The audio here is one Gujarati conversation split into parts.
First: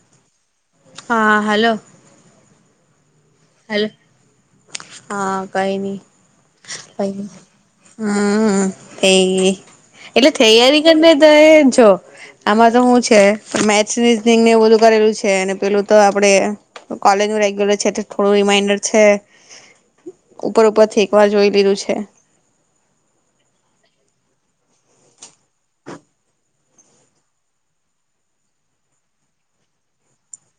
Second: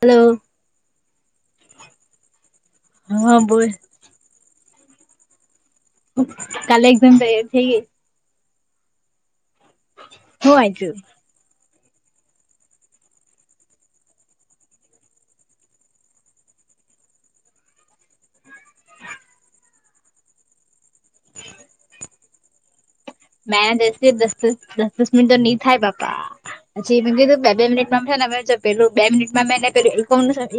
હલો. હા હલો. હા બોલ. હલો હા કઈ ની કાલે એકદમ તૈયાર થઈ ગઈ હમ્મ હમ્મ. તે એટલે [unintelligible] હું વાંચ્યું કરીને એ જો આમાં તો હું છે મેથ્સ રીઝનિંગ ને એવ બધું કરેલું છે અને પેલું તો આપડે કોલેજ નું રેગ્યુલર છે એટલે થોડું રિમાઈન્ડર છે. ઉપર ઉપર થી એકવાર જોઈ લીધું છે. મેં જ દસ દસ દસ મિનિટ તો નહી થાય બાપા પછી મેં કીધું બે બે મિનિટ માં પેલું બે મિનિટમાં મે પેલુ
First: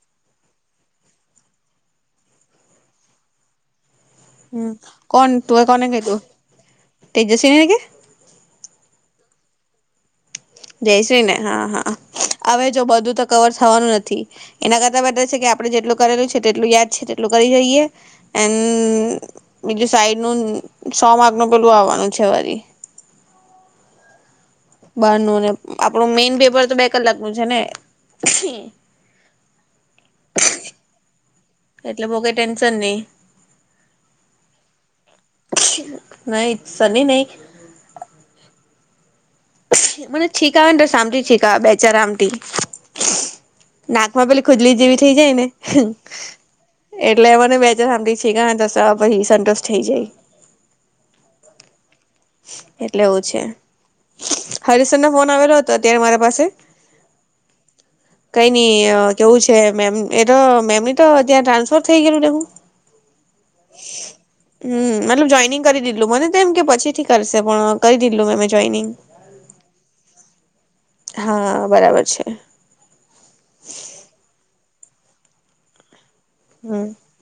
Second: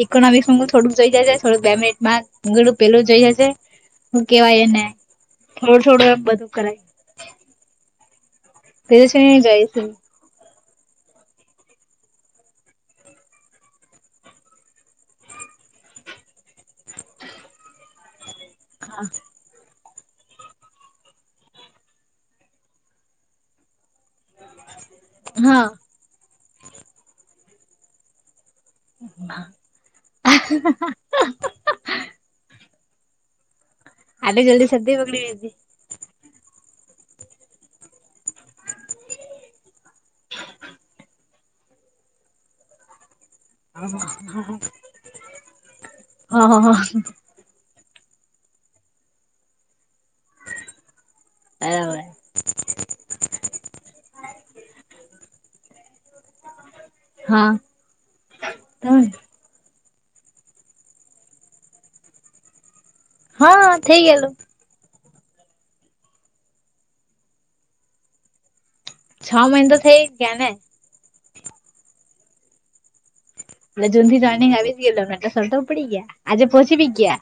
ઈકોનોમિકસ થોડુંક જોઈ જાજે થોડુંક બે મિનટમાં થોડું પેલું જોઈ જાજે હું કેવાય હમ એને કોણ થોડું થોડું બધું કરાય તેને કે [unintelligible] જય શ્રી ને હા હા હવે જો બધું તો કવર થવાનું નથી એના કરતા બેટર છે કે અ આપડણે જેટલું કરેલું છે તેટલું યાદ છે તેટલું કરી રહીયે. આન બીજું સાઈડ નું સો માક નું પેલું આવવાનું છે વરી બારનું ને હા આપણું મેઈન પેપર તો બે કલાક નું છે ને. [unintelligible] તને આટલી જલ્દી શરદી બગડી નહી શરદી નહી કા બેચાર આમટી. નાકમાં પેલી ખુજલી જેવી થઈ જાય ને હા હા હા એટલે મને બે જ હામ બી છેગ સા પાહિ સંંતુષ્ટ થઈ જાય. આ એટલે એવું છે. હરીશ સરનો ફોન આવેલો હતો અત્યારે મારા પાસે. કઈ નઈ કેવું છે મે એમ એ તો મેમની તો ત્યાં ટ્રાન્સફર થઈ ગેલું દેહુ. હા થઈ ગેલું. મતલબ જોઈનિંગ કરી દીધલું મને તો એમ કે પછી થી કરશે પણ કરી દીધલું મેમેં જોઈનિંગ. છ મહિના તો થઈ જ ગયા ને. હા બરાબર છે. એટલે જૂનથી જોઈનિંગ આવી જ ગેલુ એટલે સર તો ઉપડી ગયા. આજે પહોંચી હમ્મ બી ગયા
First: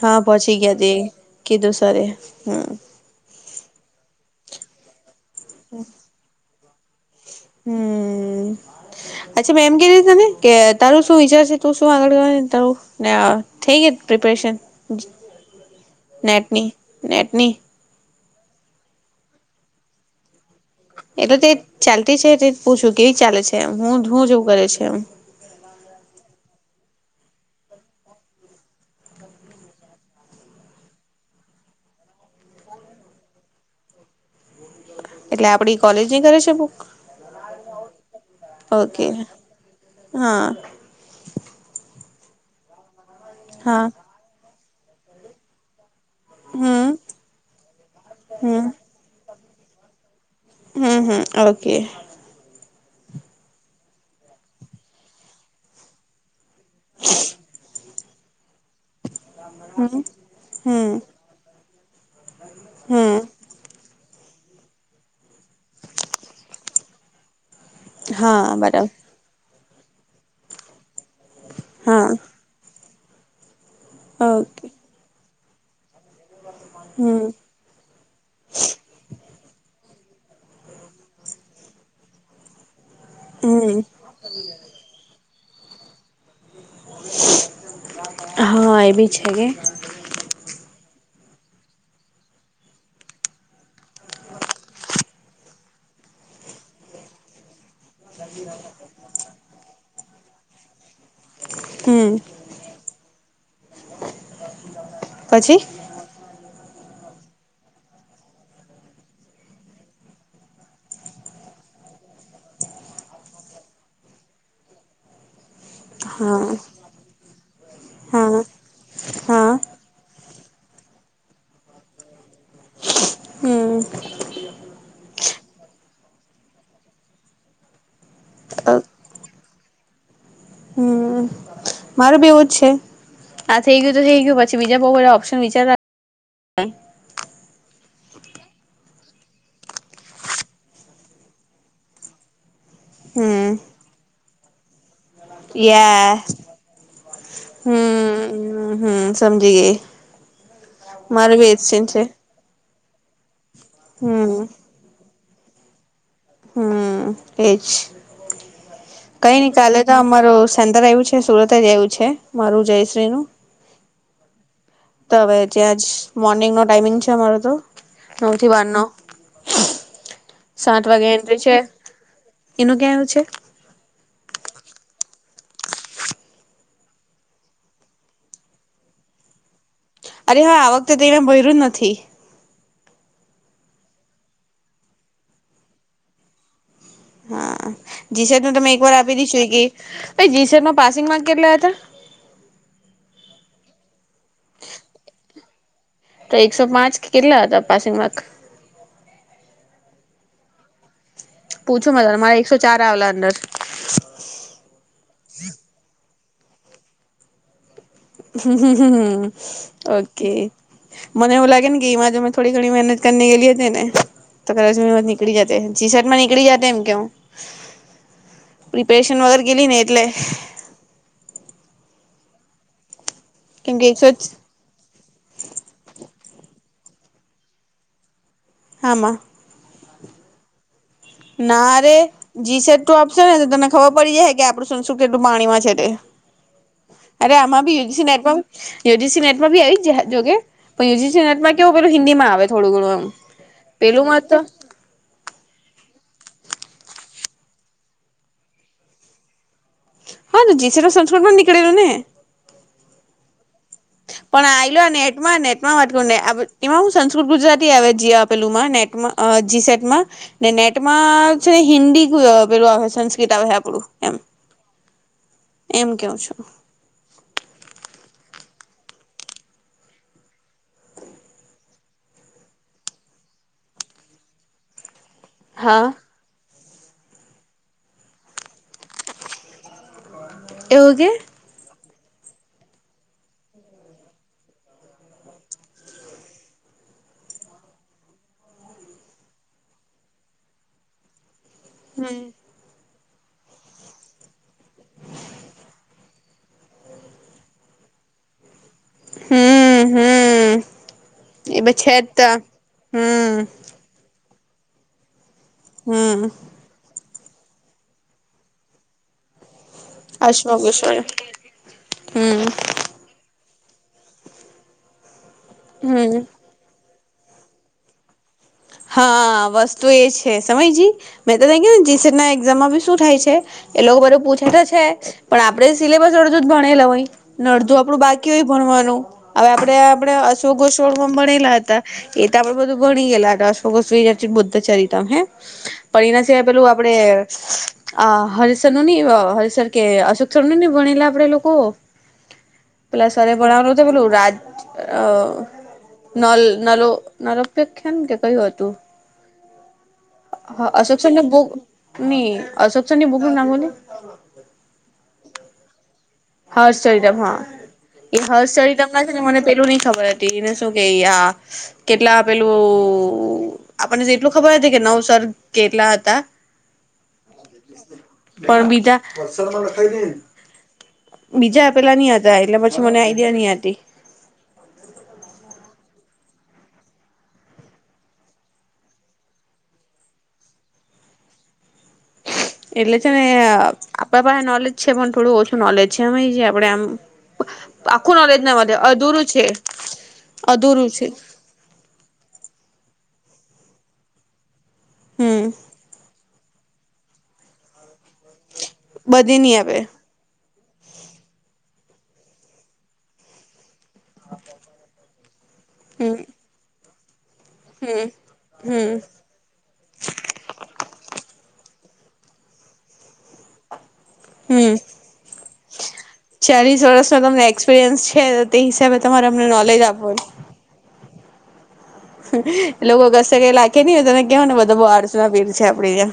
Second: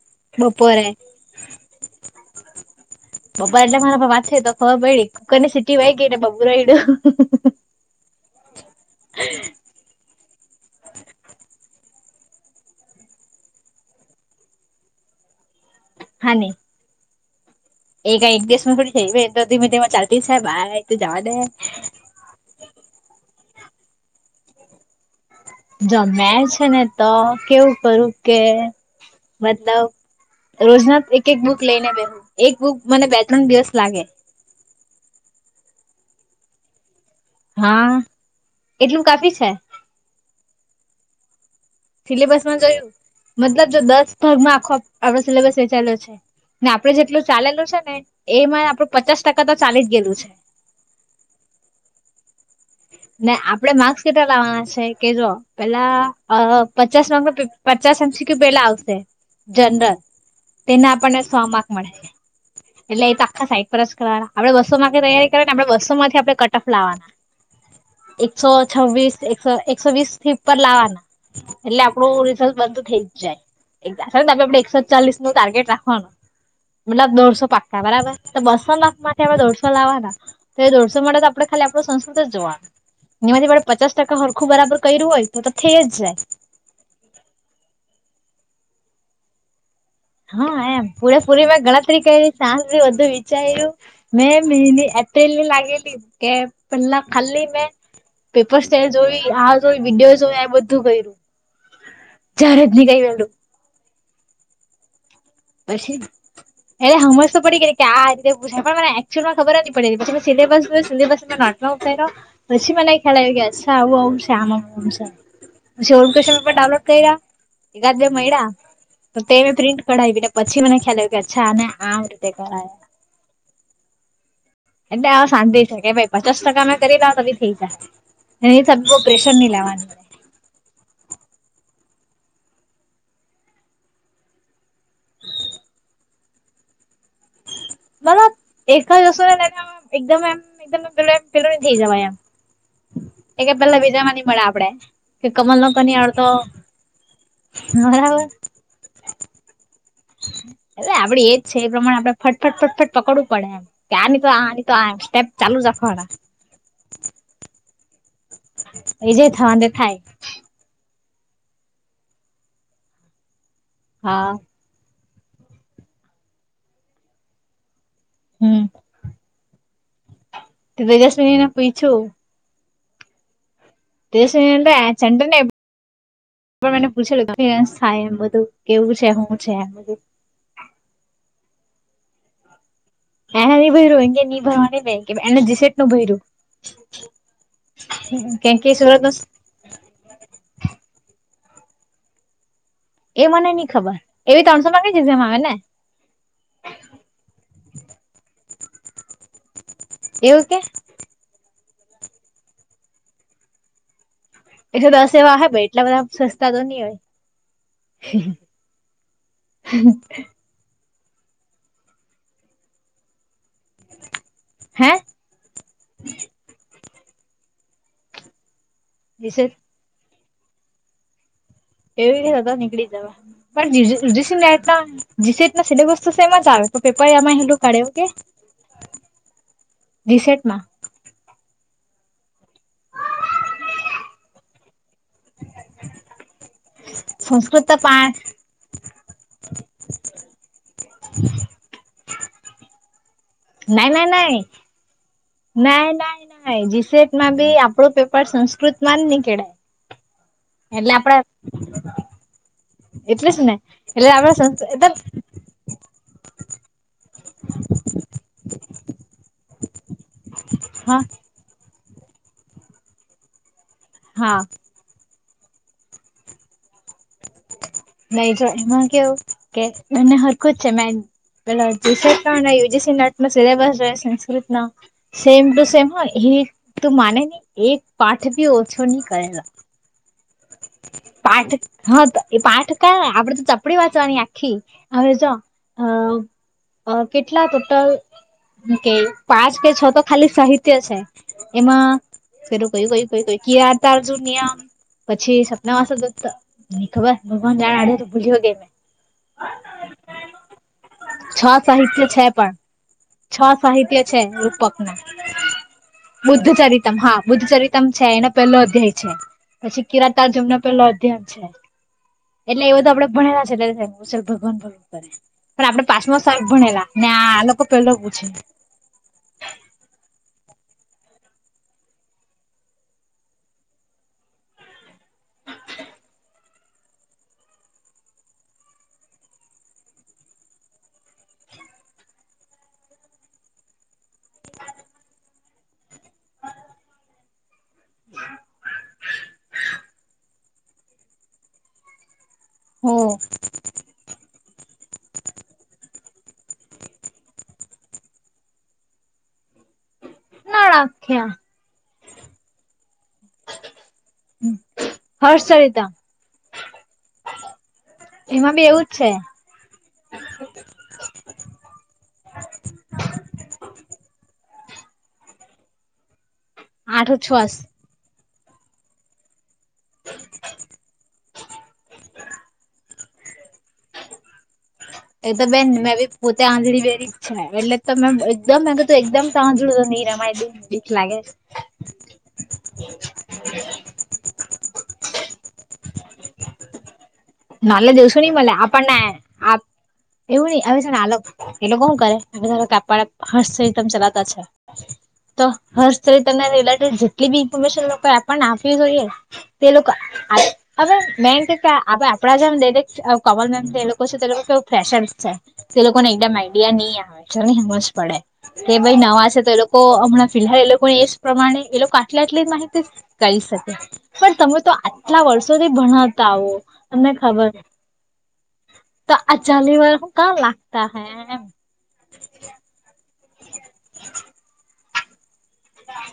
હા પહોંચી ગયા બપોરે તે કીધું સરે હમ્મ. પપ્પા એટલે મારા પા વાત થી તો ખબર પયડી કોની સીટી વાઈ ગઈ એટલે બબૂ રયડુ. હમ અચ્છા મે એમ કેતી તને કે તારું શું વિચાર છે તું શું આગળ [unintelligible] તારું ને આ થઈ ગય પ્રિપરેશન હા નહી નેટની. નેટની. એ કઈ એક દિવસ માં થોડી થાય [unintelligible] તો ધીમે ધીમે ચાલતી છે બાય તો જવા દે એટલે તે ચાલતી છે તે પૂછું કેવી ચાલે છે હું હું જેવું કરે છે એમ. જો મે છે ને તો કેવું કરું કે મતલબ રોજના એક એક બુક લઈને બેહું એક બુક મને બે ત્રણ દિવસ લાગે. એટલે આપડી કોલેજે કરે છે બુક હા એટલું ઓકે કાફી છે હા. સિલેબસમાં જોયું મતલબ જો હા દસ ભાગમાં આખો આપણો સિલેબસ વેચાયેલો છે. ને હમ આપડે જેટલું ચાલેલું છે ને હમ એમાં આપડું પચાસ ટકા તો ચાલી જ ગયેલું છે. હમ હમ ઓકે. ને આપડે માર્ક્સ કેટલા લાવવાના છે કે જો પેલા પચાસ માકનું પે પચાસ એમ સી ક્યૂ પેલા આવશે હમ જનરલ તેને હમ આપણને સો માર્ક મળે. એટલે એતો હમ આખા સાઈડ પર જ કરવાના એટલે એ તો આખા સાઇડ પર જ કરવાના આપડે બસો માંકની તૈયારી કરવા ને આપડણે બસોમાંથી આપણે કટ ઓફ લાવવાના એકસો હા બરાબર છવ્વીસ એકસો એકસો વીસ થી ઉપર લાવવાના. એટલે હા આપણું રિઝલ્ટ બંધ થઇ જ જાય [unintelligible] આપડે ઓકે એકસો ચાલીસ નો ટાર્ગેટ રાખવાનું. મતલબ હમ દોઢસો પાકા બરાબર તો બસો માંથી હવે દોઢસો લાવવાના. તો એ દોડસો માટે જ આપણે ખાલી આપણો સંસ્કૃત જ જોવાનું. એનીમાંથી આપડે હમ પચાસ ટકા હરખું બરાબર કર્યું હોય તો તો થઈ જ જાય. હા એ ભી છે કે. હા એમ પુરેપૂરી મેં ગણતરી કરી સાજથી બધું વિચાર્યું મેં મહિની એપ્રિલ ની લાગેલી કે પેલા ખાલી મે પેપર્ સ્ટાઇલ જોઈ આ જોઈ વિડીયો જોઈ આ બધું કર્યું. હમ ચારજની ગઈ વેલું. પછી. એટલે હમજ તો પડી ગઈ કે આ રીતે પુછાય મને એક્ચ્યુઅલમાં ખબર જ ની પડેલી પછી સિલેબસ ને સિલેબસ નોટમાં પછી મને ખ્યાલ આવ્યો કે અચ્છા આવું આવું છે આમ આવ છે. [unintelligible] હા પેપર ડાઉનલોડ કર્યા એકાદ બે હા મળ્યા તો હા તેં પ્રિન્ટ કઢાવીને પછી મને ખ્યાલ આવ કે અચ્છાને આ રીતે કરયા. હમ એટલે આવ શાંતિ છે કે ભાઈ પચાસ ટકા મે કરી દાવ તો બી થઇ જાહે. એ [unintelligible] પ્રેશર ની લેવાનું મળે. હમ મારું બી એવું જ છે આ થઈ ગયું તો થઈ ગયું પછી બીજા બહુ બધા ઓપ્શન વિચારવા હ [unintelligible] મતલબ એકવાર જશો નેને એકદમ એમ એકમ પેલું એમ પેલું ન થઇ જવાય એમ એ હમ કે પેલા ભેજા ન મળે આપડે. કે કમલ નો પણની યા આડતો [unintelligible] હમ હમ સમજી ગઈ અલે આપડે મારે એજ બી છે એ સીન પ્રમાણે [unintelligible] ફટફટ ફટફટ પકડવું પડે એમ. ત્યાં નની હમ તો આ તો સ્ટેપ ચાલુ જ રાખવાના. હમ-મ-મ એજ એ જે કઈ નની થવાનું તે કાલે તો થાય અમાર સેન્ટર આવ્યું છે. સુરત જ એવું છે, મારું જયશ્રીનુંું હા! તો હવે જ્યાં જ મોર્નિંગ નો ટાઈમિંગ છે અમાર તો! નવથી હમ બારનો સાત વાગે એન્ટ્રી તેજસ્વીનીને છે, પૂછ્યું એનું ક્યાં આવું છે? [unintelligible] પણ મને પૂછેલ [unintelligible] સા એમ બધું કેવું છે હું છેમ બધું! અરે હવે આ વખતે તે ભય્યું નથી એના ન ભયર્યું એ કે ન ભરવા ન એના જીસેટ નું ભય્યું. હા! જીસર નું તમે એક વાર સુરત નું આપી દી સ્ગી પ જીસર ન પાસિંગ માં કેટલો હતા? એ મને નઈ ખબર એવી ત્રણસો માંગી જ જે એમ આવે ને! તો એકસો પાંચ કે કેટલા હતા પાસિંગમાંક? એવું કે! પૂછું મ [unintelligible] ત મારે એકસો ચાર આવેલા અંદર. એ તો દસ એવા હ ભાઈ! એટલા બધા સસ્તા તો ની હોય? હ -હ -હ- ઓકે! મનેવું લાગે ગી માજ મે થોડી ઘણી મહેનતને [unintelligible] ગેલી હતી. છે ને તો કદાચ હે નીકળી જતે જી શર્ટ માં નીકળી જતે એમ કેવ. પ્રિપેરેશન વગેરે જીસેટ ગલી ને એટલે. એવી રીતે થતા નીકળી જવા કેમકે એકસો પણીસીના [unintelligible] જીસીટના સિલેબસ્ એમાં જ આવે. તો પેપા એમાં હેલું કાઢે કે. આમાં જીસેટમાં ના ર જી સટ તું આપશે ને તને ખબર પડી જાય કે આપડું શું કેટલું પાણીમાં છે તે અરે આમાં સંસ્કૃત તો બી યુજીસી પા નેટવર્ યુજીસી નેટ આવી જો કેવ પેલું હિન્દી માં આવે થોડું ઘણું એમ. ના ન પેલું માં ન તો ના ના. જીસેટ માં બી આપણો પેપર સંસ્કૃત માં જ નઈ કેળાય હા તો જીસેટ એટલે આપડે સંસ્કૃતમાં નીકળેલું ને એટલે સુુંને એટલે પણ સંસ્કૃત આ્યો નેટમાં નેટમાં વાતું ને એમાં હું સંસ્કૃત ગુજરાતી આવે આપેલું માં નેટ જી સટમાં ને હા નેટમાં છે ને હિન્દી પેલું આવે સંસ્કૃત આવે છે આપણું હા એમ કયો છ નહી જો એમાં કેવું કે એને હરકું જ છે મે પેલા જે સરકાર ના યુ જસી ના આટમાં સિલેબસ જો સંસ્કૃત ના સેમ ટુ હા સેમ હ એ તું માને નને એક પાઠ ભી ઓછો નહી કરેલા એવું કે હા તો એ પાઠ કા આપડે તો ચપડી વાંચવાની આખી હવે જો અ કેટલા ટોટલ કે પાંચ કે છ તો ખાલી સાહિત્ય છે. એમાં હમ ફેરું કયું કય ક ક તારજુ આમ. પછી સપના વાસ તો ખબર ભગવાન જાડ્યો તો ભૂલ્યો ગે મેં હમ હમ. છ એ બ જ સાહિત્ય ત છે પણ છ હમ સાહિત્ય છે. ક હમ બુદ્ધ ચરિતમ હા. બુદ્ધ ચરિતમ છે એનો પેલો અધ્યાય છે પછી કિરાતાર અશોક જમના પેલો વિશ્વ અધ્યયન છે હમ એટલે એવ તો આપડે ભલા છે એટલે ભગવાન ભ. પણ આપડે હમ પાચમા શક ભણેલા ને આ લોકો પેલો પૂછે. હા વસ્તુ એ છે સમયજી મેં તો ત કેને જીટ એક્ઝામમાં બી શું થાય છે. એ લોકો બધું પૂછે તો છે પણ આપડે સિલેબસ અડધું જ ભણેલા હોય ને અડધું આપડું બાકી હોય ભણ હવે આપે આપે અશોક ગોસડ ભણેલા હતા એ તો આપડે બધું ભણી ગયેલા હતા. [unintelligible] બુદ્ધ ચરિત હે પણ એના સિવાય પેલું આપડે અ હરિસર નું નહ હરિસર કે અશોકસર ન ન ભણેલા આપડે લોકો. હો પેલા સરરે ભણવાનું તો પેલું રાજ નલ નલો નલોપેખ્યાન કે કયું હતું. હા અશોકસને નળખ્યા બો ની અશોકસ ની બોગુ નાખવલી હ હર્ષલતા હર શરીરામ હા એ એમાં બી હર્ચળ એવું જ તમને છે ને મને પેલું નઈ ખબર હતી એને શું કે આ કેટલા પેલું તો આપને એટલું ખબર હતી કે નવસ કેટલા હતા આઠો છસ પણ બીજામાં [unintelligible] બીજા પેલા નહ હતા એટલે પછી મને આઈડિયા નહ હતી. એકદમ બેન મેં બી પોતે આંજળી બેરી જ છે ને એટલે તો મે એકમ મે એકદમ સાંજળું રમાય દ દીખ લાગે. હા. એટલે છે ને આપણા પાસે નોલેજ છે પણ થોડું ઓછું નોલેજ છે એમ એ છે આપડે આમ, નલે આખું દિવસો ન નોલેજ ના મલા મળે આપણ અધૂરું છે ના. એવું નઈિ આવે છે ને આલગ એ લોકો શું કરે કાપડા હર્ષ સહ તમે ચલાવતા છે. તો હમ હર્ષચ તમને રિલેટેડ જેટલી બી ઇન્ફોર્મેશનઈ આપને આપ. ફી જો એ બધી નહી તે આપે લોકોક. હવે મેં કે હવે આપડા જેમ દેરે કમલ મેન એ લોકો છે તે લોકો. પ્રેશર છે એ લોકો કો હમ એકદમ આઈડિયા ની. સમજ હમ પડે કે હમ ભાઈ નવા છે તો એ લોકો હમણાં ફિહલાલ એ લોકો એ જ પ્રમાણે એ લોકો. આટલા આટલી માહિતી કઈ શકે. પણ તમે તો હમ આટલા વર્ષોથી ભણાવતા આવો ચાલીસ તમને વર્ષનો ખબર એક્સપિરિયન્સ છે તો તે હિસાબે તો તમારે આ. અમને ચાલી નોલેજ વાર આપો કણ લાગતા અહે એમ એ લોકો કસેક લાખેની હોય તને કહવો ને બધા આળસુના પીર છે આપડી જેમ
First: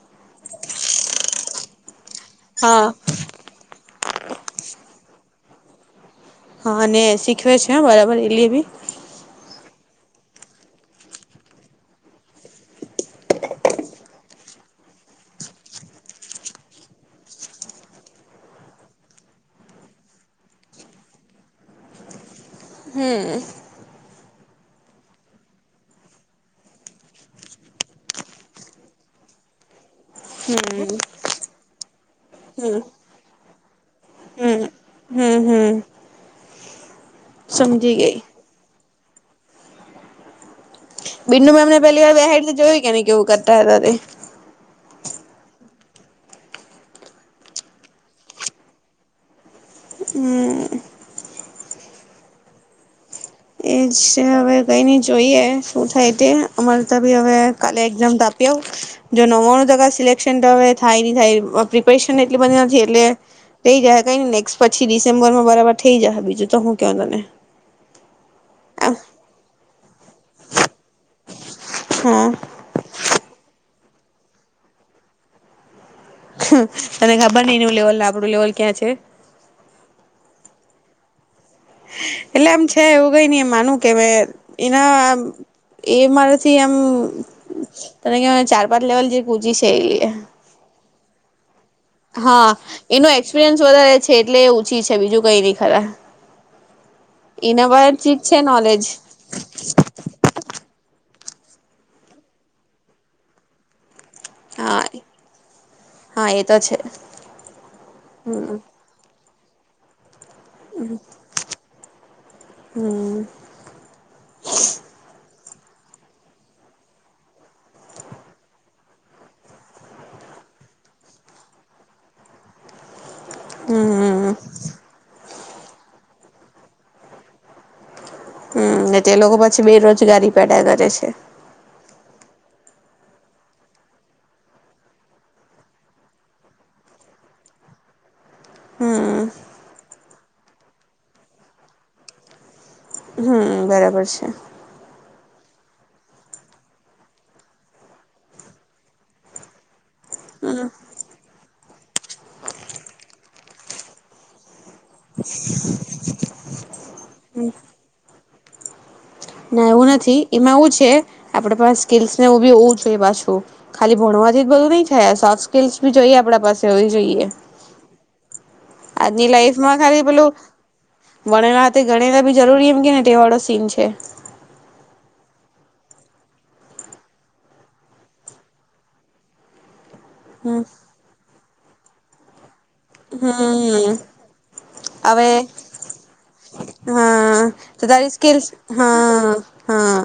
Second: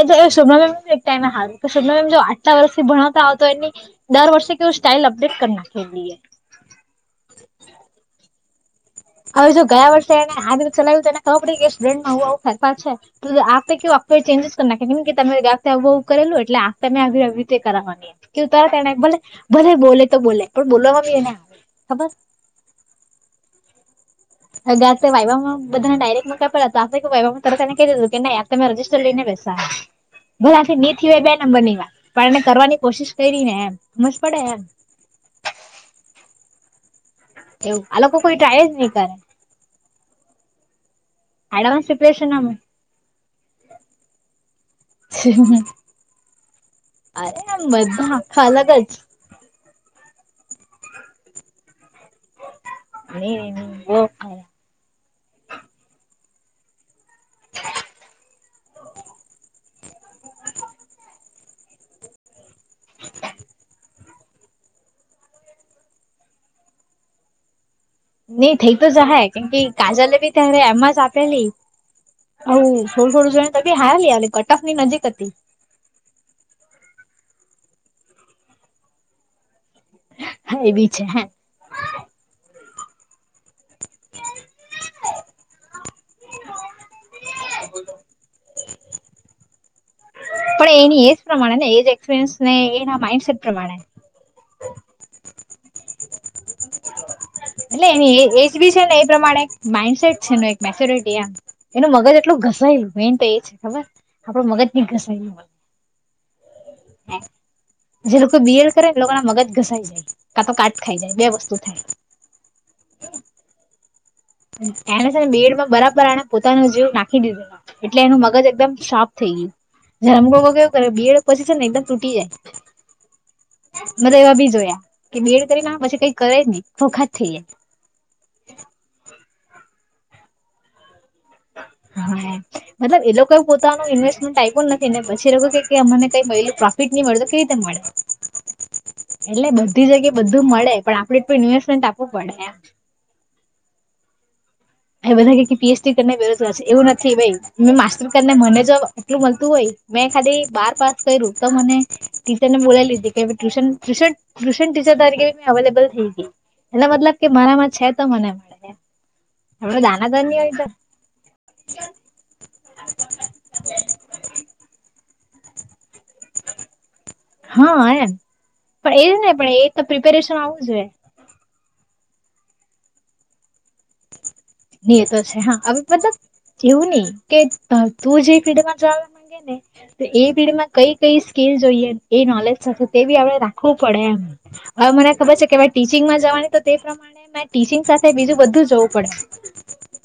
એતો એ સ્વર્્ [unintelligible] ણમમ એક ટાઈમ હાલ કે સ્વર્્ [unintelligible] ણમમ જો આટલા હા વર્ષથી ભણાવતા આવ તો એની દર વર્ષે કેવું સ્ટાઇલ અપડેટ કરી નાખે હા અને શીખવે છે બરાબર એલી બી. હવે જો ગયા વર્ષે એને આજ રીતે ચલાવ્યું તો એને ખબર પડી કે સ્ટુડન્ટમાં આવું આવું ફેરફાર છે તો આપે કેવું. કોઈ ચેન્જસ જ કરી નાખે કેમ કે તરે ગા આવું આવવું કરેલું એટલે તમેવી રીતે કર કરવાવાની કે તને ભલે બોલે તો બોલે પણ બોલવામાં બી એને આવે ખબર હમ. હગા તે વાઇવામાં બધાને ડાયરેકમાં કે પેલા હતા વાઇવા માં તરત તને કહી દીધું કે નઈ તમે રજજીસ્ટર લઈને. બેસા. ભલે હમ ની થી હો બે નંબર ની વા પણ એને હમ કરવાની કોશિશ કરી ને એમ મસ્ત પડે એમ. હમ હમ હમ. એવું સમજી આ લોકો ગઈ કોઈ ટ્રાય જ ની કરે. બીન્નુ મેમને એડવાન્સ પહેલીવાર પ્રિપરેશન અમે બેહાડીને જોયું કે એણે કેવું કરતા હતા તે. હ [unintelligible] અરે એમ બધા આખા અલગ જ. હમ. અને. એ જ છે હવે કઈ નહી જોઈએ શું થાય તે અમાર. તો ભઈ હવે કાલે એઝામ આપી આવુ જો નવવાણું ટકા સિલેક્શન તો હવે થાય ની થાય વખ. પ્રિપેરેશન એટલી બધી નથી એટલે. થઈ જાય કઈ નેક્સ્ટ પછી ડિસેમ્બરમાં બરાબર થઈ જાહે બીજું તો હું ક્યો તમે. નઈ થઈ તો જાહે કેમ કે કાજલે બી ત્યારે એમ જ આપેલી હા હઉ. થોડું થોડું જણ ત બી હયાલી કટકની નજીક હતી. અને ખબર નઈ નું લેવલ આપડું લેવલ ક્યાં છે. હા એ બી છે હ. એટલે એમ છે એવું કઈ ની માનું. કે ઈના આમ એ મારાથી એમ. તને કે ચાર પાંચ લેવલ જે કૂજી છે એ. પણ એની એ પ્રમા. હા એનું એક્સપિરિયન્સ પ્રમાણે વધારે છે એટલે ઓછી છે બીજું કઈ નહી ખરા. એના એટલે પર ચીજ એની એજ બી છે નોલેજ ને એ પ્રમાણે માઈન્ડસેટ છે એક મેચ્યોરિટી આમ. એનું મગજ એટલું ઘસાઈ મેન તો એ છે ખબર આપડું મગજ હા ની ઘસાયુ હા એ તો છે જે લોકો હમ બીએડ કરે એ લોકોના મગજ ઘસાઈ જાય. કા તો કાટ ખાઈ જાય બે વસ્તુ થાય. હમ એને છે ને બીએડમાં બરાબર આને પોતાનો જીવ નાખી દીધે લો એટલે એનું મગજ એકદમ શાર્પ થય. હમ્મ જેમ લોકો કેવું કરે બીએડ પછી છે ને એકદમ તૂટી જાય, મે તો હમ એવા બી જોયા કે બીએડ ના પછી કઈ કરે જ ની વોખાત થઈ જાય, હમ્મ તે લોકો પછી બેરોજગારી પેદા કરે છે. જાય હા મતલબ એ લોકો એ પોતાનું ઇન્વેસ્ટમેન્ટ આઈપ્યું નથી, ને પછી એ લોકો કે અમને કઈ મયલું પ્રોફિટ મઇડું તો કે રીતે મળે? હમ એટલે બધી જગ્યાએ બધું મળે પણ આપડે એટલુ ઇન્વેસ્ટમેન્ટ આપવું પડે એમ હમ્મ બરાબર છે હ બધા પીએચડી કરને બેરોજગાર છે એવું નથી ભાઈ માસ્ટર કરી ને મને જ આટલું મળતું હોય. મેં ખાલી હમ બાર પાસ કર્યું. તો મને ટીચરને બોલાઈ લીધી કે ટ્યુશન ટ્યુશન ટ્યુશન ટીચર તરીકે મેં અવેલેબલ થઈ ગઈ. એનો મતલબ કે મારામાં છે તો મને મળે એમ. ના એવું નથી. એમાં એવું છે આપણે પાસ સ્કિલસને એવું બી હોવું જોઈએ પાછું ખાલી ભણવાથી જ બધું નહી થાય સોફ્ટ સ્કીલસ બી જોઈએ આપણા પાસે હોવી જોઈએ. હા એમ પણ એ આજની ને પણ એ લાઈફમાં તો ખાલી પ્રિપેરેશન પેલું આવું જોઈએ વણેલા. તે ગણેલા બી જરૂરી એમ કે ને તે વાળો સીન છે. ની એ તો છે હા હવે મતલબ. એવું નઈ કે તું જે ફીડમાં જવા માંગેને. તે એ હમ પીઢીમાં કઈ કઈ સ્કીલ જોઈએ એ નોલેજ. તે બી આપણે રાખવું હમ પડે એમ. હવે મને ખબર છે કે ભાઈ ટીચિંગમાં જવાની તો તે પ્રમાણે મેં ટી. હા ટીચિંગ તો સાથે તારી બીજું સ્કીલ્સ બધું જોવું પડે. હા હા.